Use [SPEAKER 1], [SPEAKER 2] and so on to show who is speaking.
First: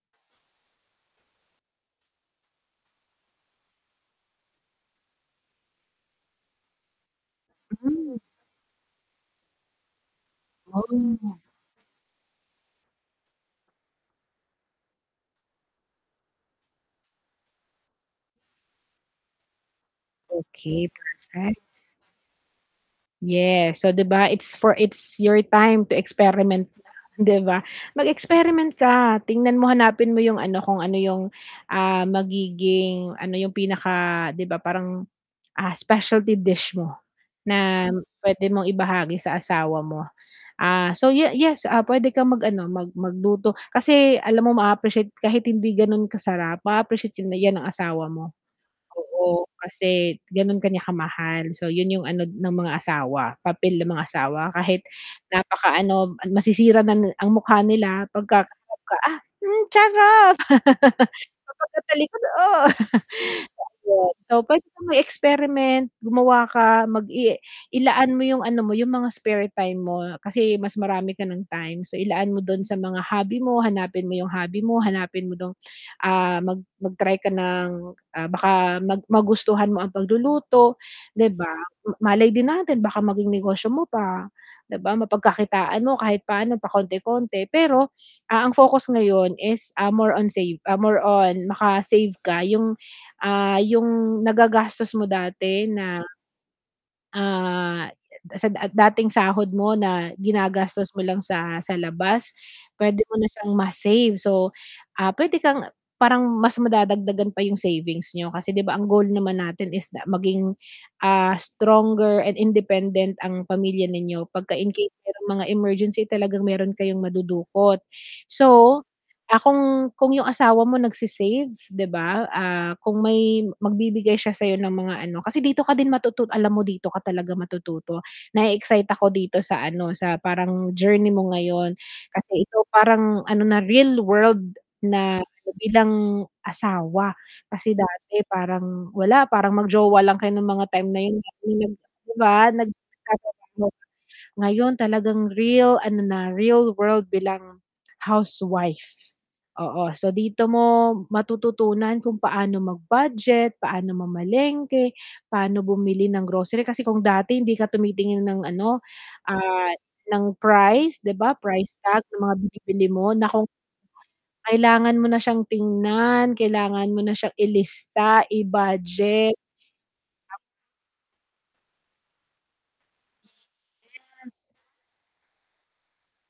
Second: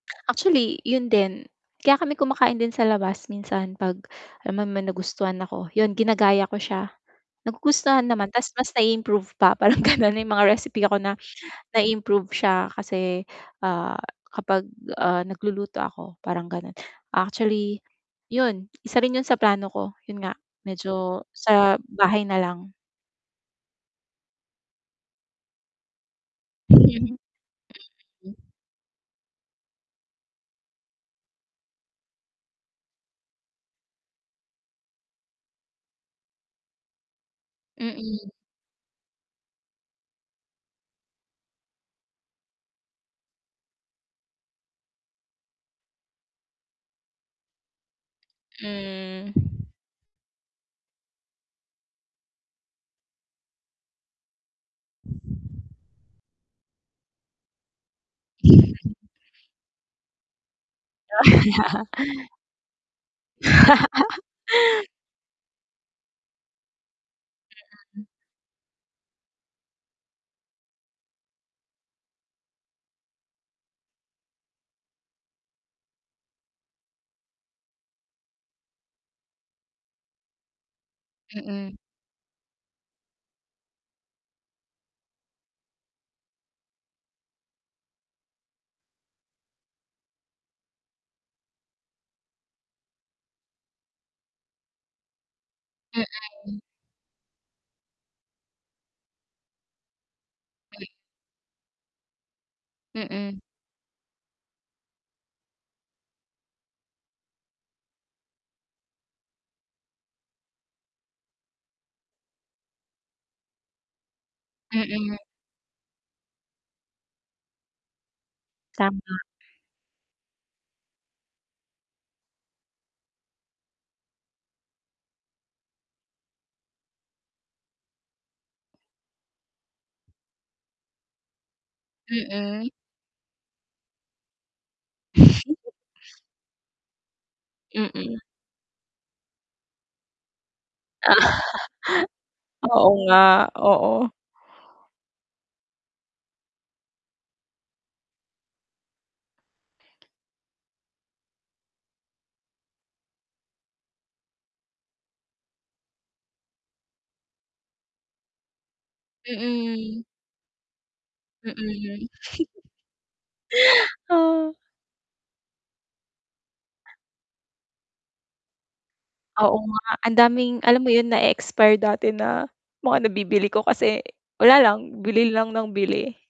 [SPEAKER 1] Actually, yun din. Kaya kami kumakain din sa labas minsan 'pag alam mo naman may nagustuhan ako, yun ginagaya ko siya. Nagugustuhan
[SPEAKER 2] Mm.
[SPEAKER 1] naman ta's mas nai-improve pa parang ganun. May mga recipe ako na
[SPEAKER 2] Oh.
[SPEAKER 1] nai-improve siya kasi, ah, kapag, ah, nagluluto ako, parang gano'n. Actually, yun isa rin yun sa plano ko, yun nga
[SPEAKER 2] Okey,
[SPEAKER 1] medyo
[SPEAKER 2] perfect.
[SPEAKER 1] sa bahay na lang.
[SPEAKER 2] Yes. So, 'di ba it's for it's your time to experiment
[SPEAKER 1] Mhm.
[SPEAKER 2] na 'di ba?
[SPEAKER 1] Mm.
[SPEAKER 2] Mag-experiment ka, tingnan mo hanapin mo yung ano, kung ano yung, ah, magiging ano yung pinaka 'di ba parang, ah, specialty dish mo na
[SPEAKER 1] Mm.
[SPEAKER 2] puwede mong ibahagi sa asawa mo. Ah, so ye yes, ah, puwede kang mag-ano, mag magluto kasi alam mo maa-appreciate kahit hindi ganun kasarap, maa-appreciate yun 'yan ng asawa mo.
[SPEAKER 1] Hmm.
[SPEAKER 2] Oo, kasi ganun ka niya kamahal. So, yun yung ano ng mga asawa, papel ng mga asawa. Kahit napaka ano, masisira na na ang mukha nila pag ka [unintelligible] ah, sarap. Pagkatalikod, oh [unintelligible] So, puwede kang mag-experiment, gumawa ka, mag-i
[SPEAKER 1] Mm.
[SPEAKER 2] ilaan mo yung ano mo, yung mga spare time mo kasi mas marami ka ng time. So, ilaan mo dun sa mga hobby mo, hanapin mo yung hobby mo, hanapin mo dun ah, mag mag-try ka ng, ah, baka mag magustuhan mo ang pagluluto, 'di ba?
[SPEAKER 1] Mm.
[SPEAKER 2] Malay din natin baka maging negosyo mo pa, 'di ba? Mapagkakitaan mo kahit paano, pakonti-konti. Pero, ah, ang focus ngayon is, ah, more on save ah, more on maka-save ka yung, ah, yung nagagastos mo dati na,
[SPEAKER 1] Mm.
[SPEAKER 2] ah, sa dat dating sahod mo na
[SPEAKER 1] M
[SPEAKER 2] ginagastos mo lang sa sa labas, puwede mo na
[SPEAKER 1] Mm.
[SPEAKER 2] siyang ma-save. So, ah, puwede kang parang mas madadagdagan pa yung savings niyo kasi 'di ba ang goal naman natin is na maging, ah, stronger and independent ang pamilya ninyo 'pag ka in case
[SPEAKER 1] Mm.
[SPEAKER 2] merong mga emergency talagang meron kayong madudukot. So,
[SPEAKER 1] Tama.
[SPEAKER 2] ah, kung kung yung asawa mo nagse-save 'di ba, ah, kung may magbibigay siya sa'yo ng mga ano kasi dito ka din matutut alam mo dito ka talaga matututo. Nae-excite ako dito sa ano, sa parang journey mo ngayon kasi ikaw
[SPEAKER 1] Mm.
[SPEAKER 2] parang ano na, real world na bilang asawa. Kasi
[SPEAKER 1] Mm.
[SPEAKER 2] dati parang wala, parang mag-jowa lang kayo nung mga time na yun [unintelligible] 'di ba?
[SPEAKER 1] Oo nga,
[SPEAKER 2] [unintelligible]
[SPEAKER 1] oo.
[SPEAKER 2] Ngayon talagang real ano na, real world bilang housewife. Oo. So, dito mo matututunan kung paano mag-budget, paano mamalengke, paano bumili ng grocery, kasi kung dati hindi ka tumitingin ng ano, ah,
[SPEAKER 1] Mm.
[SPEAKER 2] ng price 'di ba,
[SPEAKER 1] Mm.
[SPEAKER 2] price tag ng mga binibili mo naku,
[SPEAKER 1] Oh.
[SPEAKER 2] kailangan mo na siyang tingnan, kailangan mo na siyang ilista, i-budget.
[SPEAKER 1] Oo nga, ang daming alam mo yun na-expire dati na mga nabibili ko kasi
[SPEAKER 2] Yes.
[SPEAKER 1] wala lang, bili lang nang bili.